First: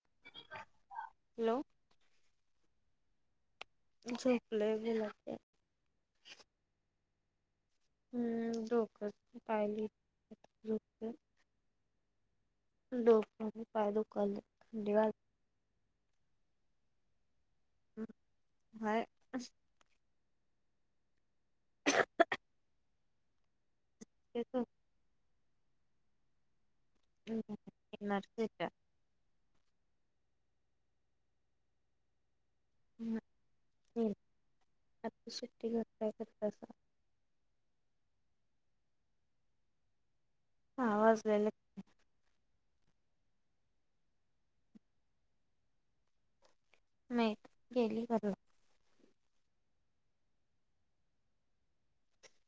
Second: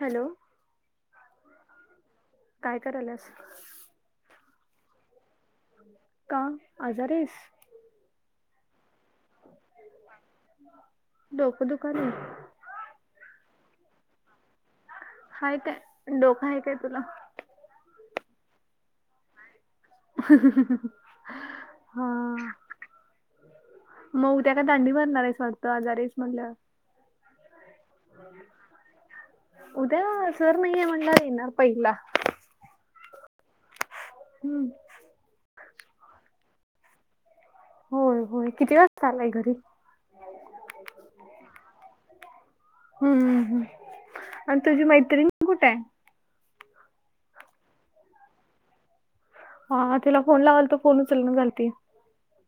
Hello, hello,, काय कराल्यास? झोपलोय, बोला की? का? आजार आहेस. हम्म,, डोकच दुकायलय झोपलोय. द डोकं दुखायलय,, थंडी वाजाल्या हाय काय? डोक आहे काय तुला? हय हा मऊ त्या तेच का दांडी भरणार आहेच वाटतं आजारच म्हटलं. ह नचट उद्या सर् नाहीय म्हणणा येणारार पहिला ह, हो हम्म, शेट्टी कर,, काय करत्यास बग होय, होय, किती वाजता आलाय घरी? हा,, आवाज याल हम्म,,, आणि तुझी मैत्रिणी कुठे य? नाही,, गेली घरला. हां, तिला फोन लावल तो, फोन उचलना झालती.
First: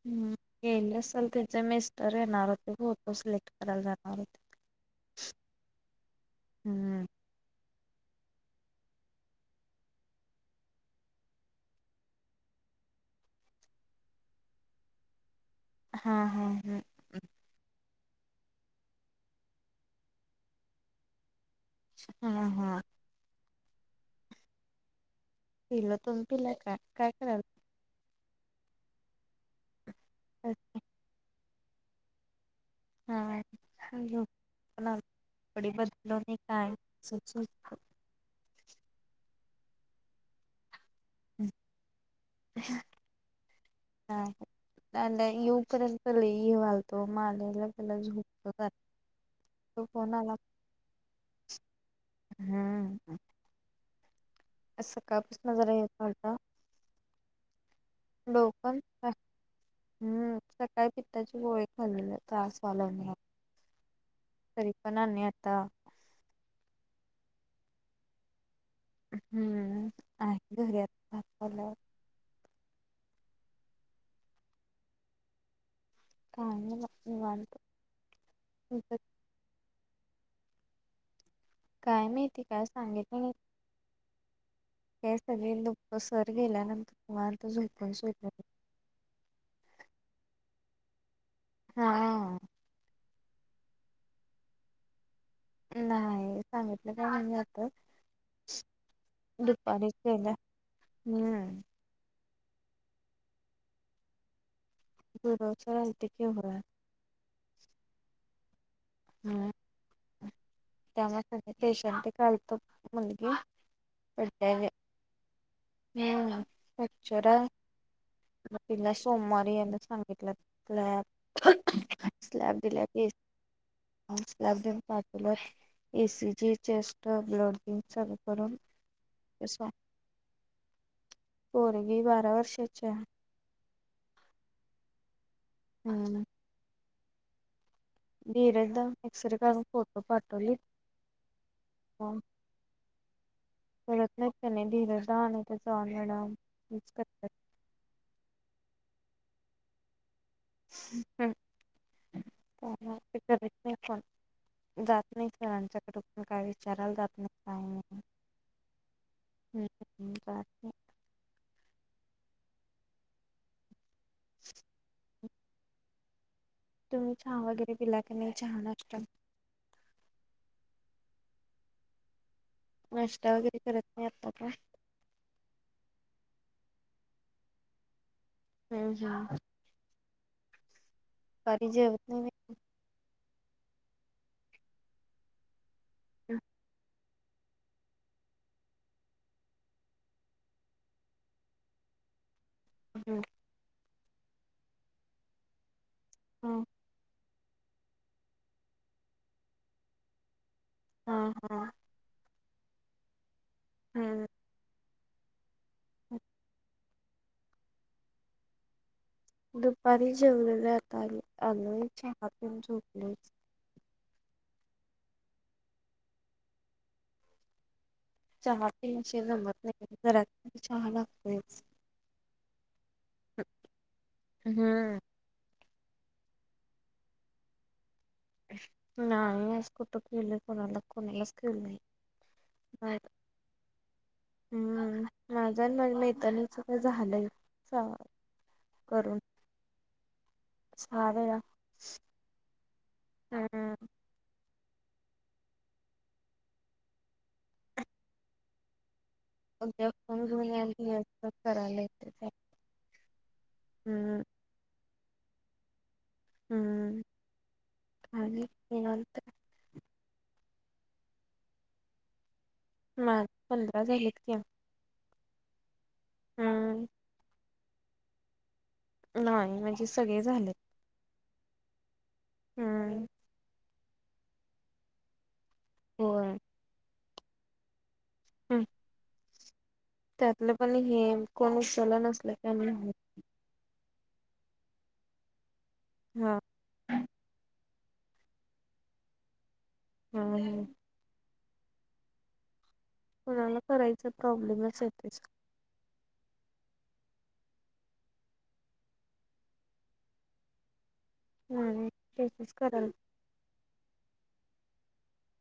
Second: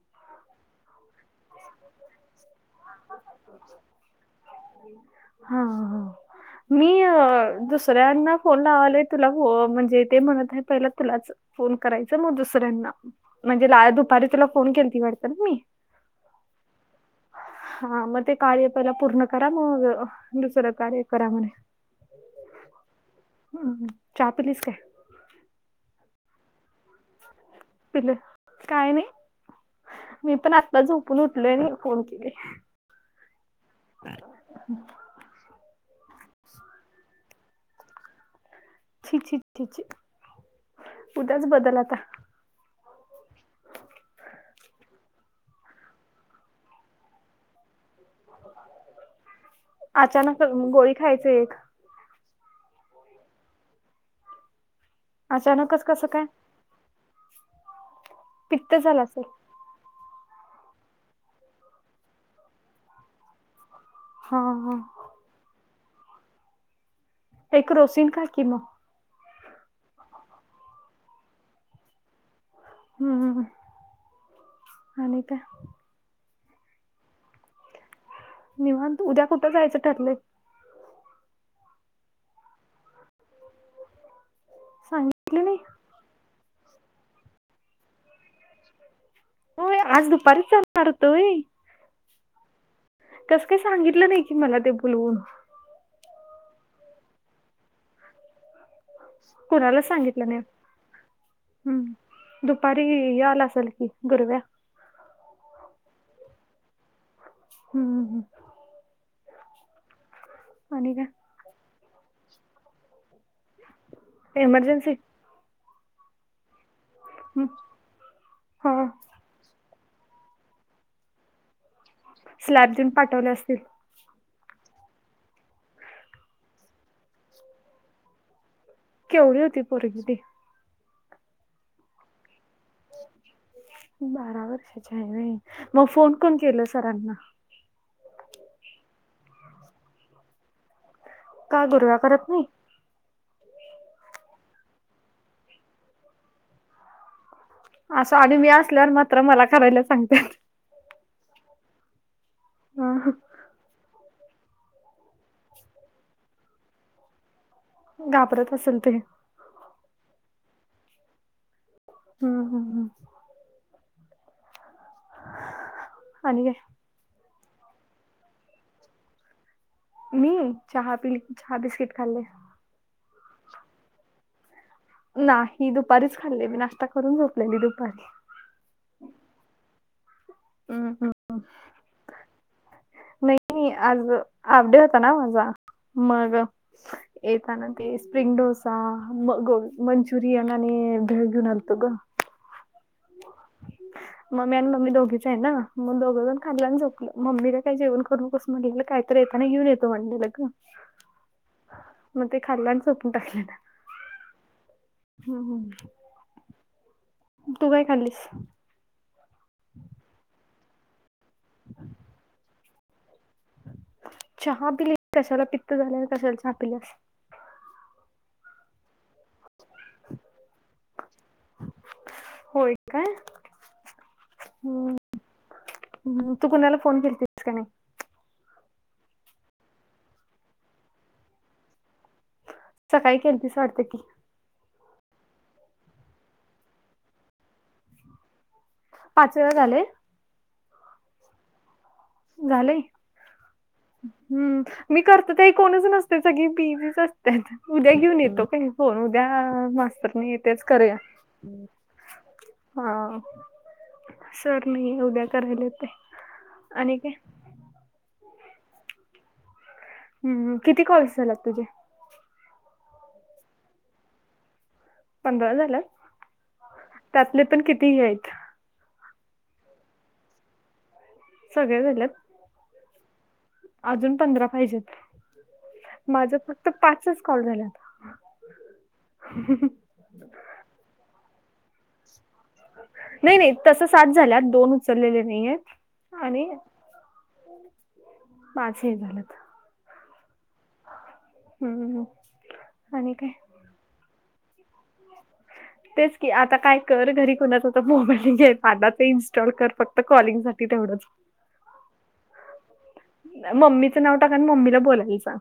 हम्,, गेले असल त्याचे मिस्टर येणार होते,, फोटो सिलेक्ट करायला जाणार होते. हा,, ह, मी,, हम्म दुसऱ्यांना फोन लावालोय तुला,, म्हणजे ते म्हणत आहे, पहिला तुलाच फोन करायचां मग दुसऱ्यांना म्हणजे लाळ दुपारी तुला फोन केल ती वाटत ना मी. हा, हा, हा हा,, मग ते कार्य पयला पूर्ण करा,, मग दुसरं कार्य करा म्हनायल. हा हा हम्म चहा पिलीस काय? पिलो तुम पिला का काय कराल? पिलं काय नाही मी पण आत्ता झोपून उठल आणि फोन केले. हाडी बदल नाही कायच? छ उद्याच बदल आता? हा अ येऊपर्यंत पला ये घलतो मालेला पला झोपतो ज. तू कोणाला अचानक गोळी खायचं एक हम्म असं कापस न जरा अचानकच कसं काय यलता. पित्त डोकं. झालं असेल हम्म सकाळी पित्ताचे गोळे खाल्ले त्रास वालवण्या. हा तरी हा पण आता एक रोशीन काय किम हम्म आणि घरीतलं. हम्म आणि का? काही वा निवांत. निवांत उद्या कुठं जायचं ठरलंय? काय माहिती काय सांगितलं? नाही का सांगितलं सगळे नाही दु सर गेल्यानंतर तुम्हालाता झोपून सुट हो आज दुपारीच चालणार होतोय. हा कसं काही सांगितलं नाही की मला ते बोलवून. नाही सांगितलं का नाही आता. कोणाला दुपारी सांगितलं नाही [unintelligible] हम्म हम्म दुपारी याला असेल की गुरव्या. [unintelligible] हम् हम ह आणि त्या [unintelligible] हम काय एमर्जन्सी हा [unintelligible] सोमवारी यांना सांगितलं लॅब. स्लॅब दिले देऊन ते पाठवले असतील [unintelligible] चेस्ट ब्लड [inaudible] करून केवढी होती तसं पोरगी ती? पोरगी बारा वर्षाची आहे. बारा वर्षाच्या आहे होय. मग फोन हम्म कोण केलं सरांना? धीरज दा एक्सरे करून फोटो पाठवली. का गुरव्या करत नाही? कळत नाहीत त्यां नाही धीरज दा नाहीये चव्हाण मॅडम [unintelligible] असं आणि मी असल्यावर मात्र मला करायला सांगते. हम् पण [unintelligible] जात नाही सरांच्या कड काय विचारायला जात नाही काय नाही. घाबरत असेल ते. ह् बा हम्म हम् हम् [unintelligible] आणि काय? तुम्ही हा वगैरे पिला क नाही हाान असत मी चहा पि चहा बिस्किट खाल्ले नाष्टा वगैरे करत नाही आता का नाही दुपारीच खाल्लेली नाश्ता करून झोपलेली दुपारी ह ह हम् हम ह दुपारी जेवत नाही व्हय? नाही आज हाफडे होता ना माझा मग येताना ते स्प्रिंग डोसा म ग मंचुरियन आणि भेळ घेऊन आलतो ग ह हम मम्मी आणि मी दोघीच आहे ना मग दोघंजण हम्म खाल्लं आणि झोपलं मम्मीला काय जेवण करू नकोस म्हणलं काय तर येताना घेऊन येतो म्हणलं ग हा हा मग ते खाल्ल्या आणि झोपून टाकल ना हम् ह हो हो ह तू काय खालीस दुपारी जेवलेल्या आ आल्यावर चहा पिऊन झोपले चहा पिलेस कशाला पित्त झाले कशाला चहा पिल्यास चहा पिल्या शिवाय जमत नाही, घरात चहा लागतोयचं. होय, काय? हम्मम! हम्म हम तू कुणाला फोन केलतीस का नाही? नाही, आज कुठं केेलोय, कुणाला कुणालाचं केेलो नाही. सकाळी केलतीस वाटतय की, हम्म माझा आणि माझ्या मैत्रीणच ते झालंय सहा वेळा करून. पाच वेळा झालंय. सहा वेळा. झालंय? हम्म! मी करतो काय कोणच नसते सगळी बीझीच असत्यात उद्या घेऊन, येतो काय? होय, उद्या अगदी फोन मास्तरनी घेऊन तेच याल करूया दिवसभर करायला येते ते हा. हम्म! सर नाही उद्या करायला येतयं, आणि काय? काय नाही निवांत. ह ह किती कॉल्स झालेत तुझे? माझ पंधरा झालेत की. पंधरा झालेत, हम्म त्यातले पण किती हे आहेत. नाही, म्हणजे सगळे झालेत. सगळे झालेत. हम अजून पंधरा पाहिजेत, माझ होय फक्त पाचचं कॉल झाल्यात. हम्म! अ ह ह त्यातलं पण, हे कोण उचल नसलं की आणि नाही नाही तस सात झाल्यात, दोन उचललेले नाही आहेत हा आणि पाच हे झालेत. ह ह ह ह कोणाला करायचा प्रॉब्लेमच येतोय तेच की, आता काय कर? घरी कोणाचा तर मोबाईल घे आता ते इन्स्टॉल कर फक्त. त कॉलिंग साठी तेवढंच. नाही नाही तेचच करालोय. मम्मीचं नाव टाक, आणि मम्मीला बोलायला सांग.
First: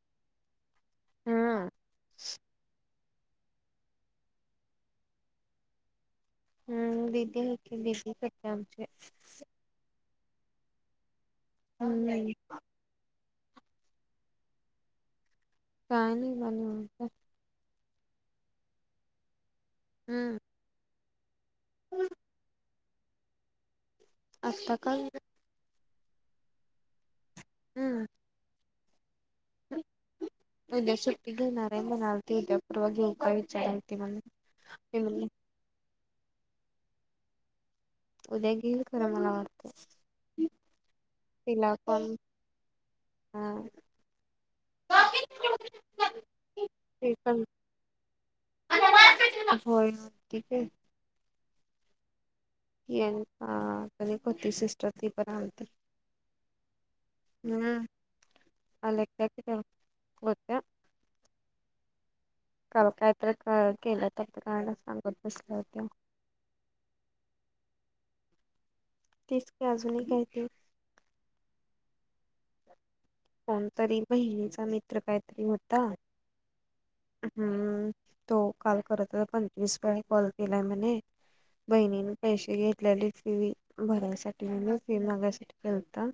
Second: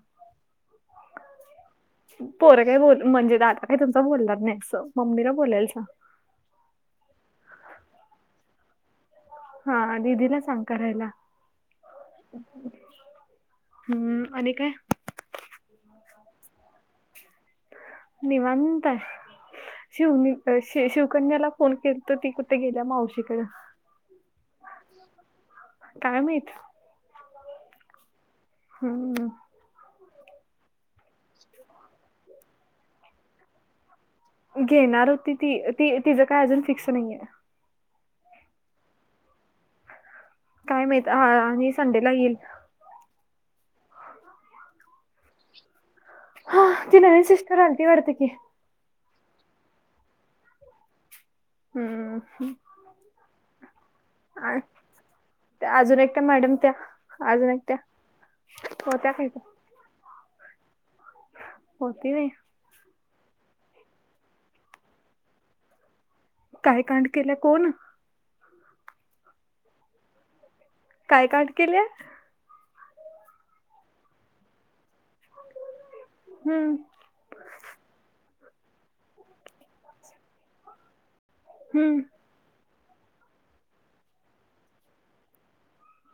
हम्म पोर काय बोलू म्हणजे द मी तुमचं बोलणार नाही, असं मम्मीला बोलायला सांग. ह ह दिदी हाय की दिदी करत्या आमची. हा दिदीला सांग करायला? हम्म हम्म! आणि काय? काय नाही मग निवांत आहे. निवांताय हम्म शिवनी-शि- शिवकन्याला फोन केलतो ती कुठे गेल्या? त्या मावशीकड. आता का [unintelligible] काय माहित. हम्म! ह अह उद्या सुट्टी घेणार आहे म्हणालती, उद्या परवा घेऊ काय विचारालती मला. घेणार म्हणले होती, ती ती तिचं काय अजून फिक्स नाहीये. उद्या घेईल खरं मला वाटतं? काय माहीत आ- आणि संडे ला घेईल. हा [unintelligible] हा ती नवीन सिस्टर आलती वाढतं की, [inaudible] होय ठीक हे. हम्म हम्म. हा एक होती सिस्टर ती पण आलती. अजून एकट्या मॅडम त्या अजून एकट्या हम्म. होत्या काय आलत्या की त्या होत्या. होती व्हय? काल काही तर केल्यात वाढत ते कांड सांगत बसल्या होत्या. काय कांड केलंय कोण? तीच का अजून ऐक आहे काय ती? काय कांड केल्या? कोणतरी बहिणीचा मित्र काहीतरी होता. हम्म. हम्म. तो काल करत पंचवीस वेळा कॉल केलाय म्हणे. हम्म बहिणीने पैसे घेतलेले फी भरायसाठी म्हणून फी मागायसाठी केलता.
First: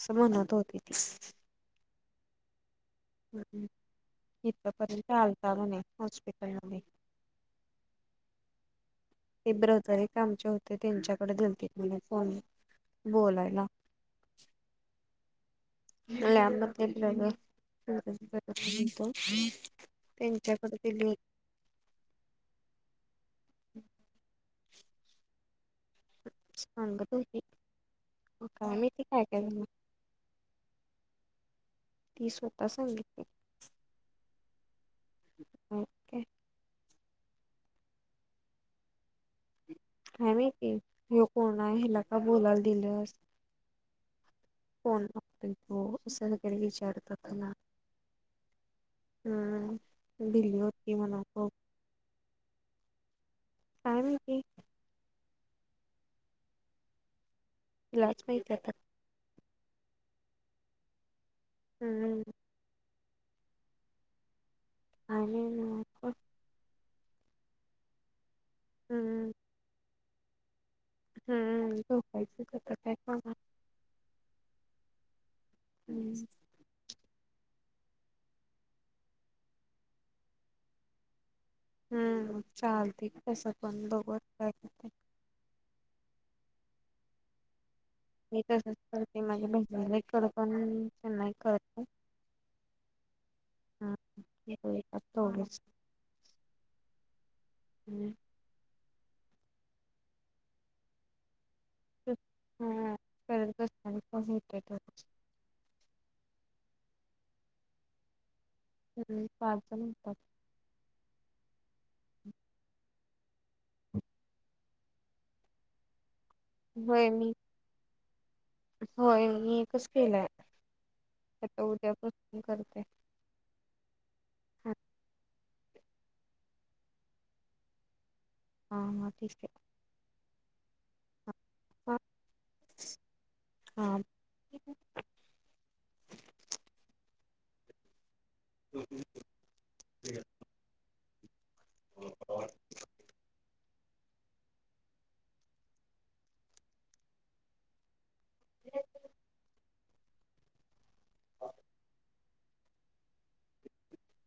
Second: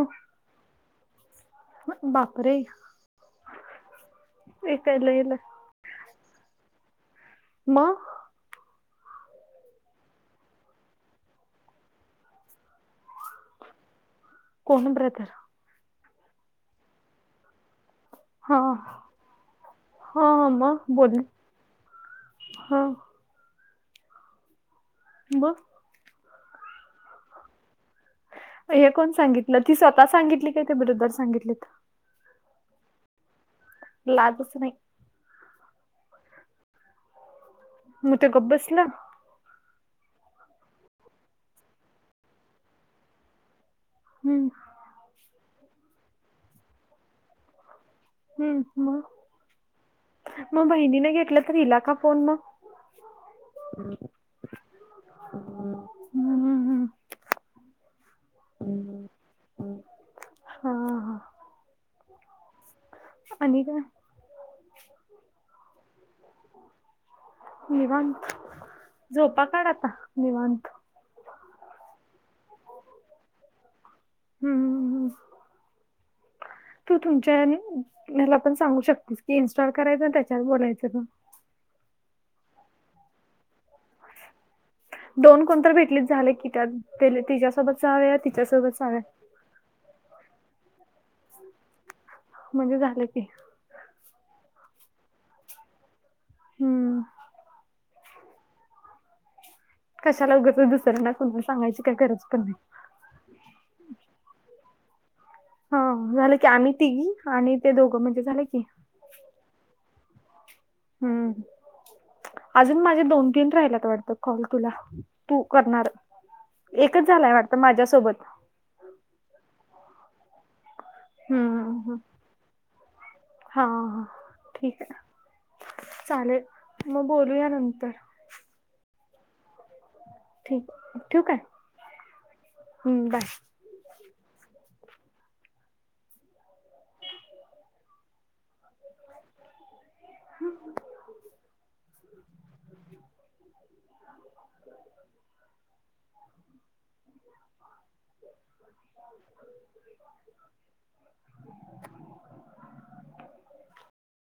असं म्हणत होती ती. बापरे! ऐकायला इथपर्यंत येल आलता म्हणे हॉस्पिटल मध्ये. म ते ब्रदर एक आमचे होते त्यांच्याकडे दिलती म्हण फोन बोलायला. कोण ब्रदर? लॅब मध्ये ब्रदर हा [inaudible] त हा मग त्यांच्याकडे दिली. बोलली हा. [unintelligible] म? सांगत होती. काय हे माहिती कोण काय काय सांगितलं झालं ती स्वतः सांगितली काय ते ब्रदर सांगितलीत? ती स्वतः सांगितली. लाजच नाही. [unintelligible] मग ते गप बसलं? काय माहिती हे कोण ह्याला का बोलायला दिलस? हम्म. कोण तो असं वगैरे विचारतात तिला? हम्म मग हम्म. भिल्ली होती म्हण खू तिला का फोन मग? काय हम्म माहिती हम्म हम्म. तिलाच माहिती आता हम्म हम्म. हा हा. हम्म. आणि काय? आणि न निवांत हम्म झोपा काढ आता निव हम्म. झोपायची की आता काय काम हाय? हम्म हम्म. हम्म. तू तुमच्या ह्याला पण सांगू शकतेस की इन्स्टॉल करायच त्याच्यावर बोलायचं ग. हम्म. चालतय की तसं पण बघू आता काय हुतंय. दोन कोण तर भेटलीत झाल की त्यात तिच्यासोबत सहा वेळा तिच्यासोबत सहा वेळा. ये नाही बाई. खरं पण नाही कळत. म्हणजे झालं की. हम ते हो ग [unintelligible] हूं! हूं! कशाला ऊगचच, दुसऱ्यांना कुणाल सांगायची काय गरज पन नाही. हा करत असताना पण [unintelligible] हा झालं की, आम्ही तिघी, आणि ते दोघं, म्हणजे झालं की हम्म पाच जण म्हणतात. [unintelligible] हूं अजून माळ ते दोन, तीन राहिल्यात वाटत कॉल तुला, तू करणार एकच होय मी झालाय वाट त माझ्यासोबत होय मी एकच केलाय, आता उद्या हम्म पण [unintelligible] करते. हा ह हा ठीक आहे, चालेल म बोलूया नंतर हां हा ठीक हे. ठीक ठिऊ काय हूं बाय. हांम. [inaudible] हूं! ब [unintelligible] [inaudible] [inaudible]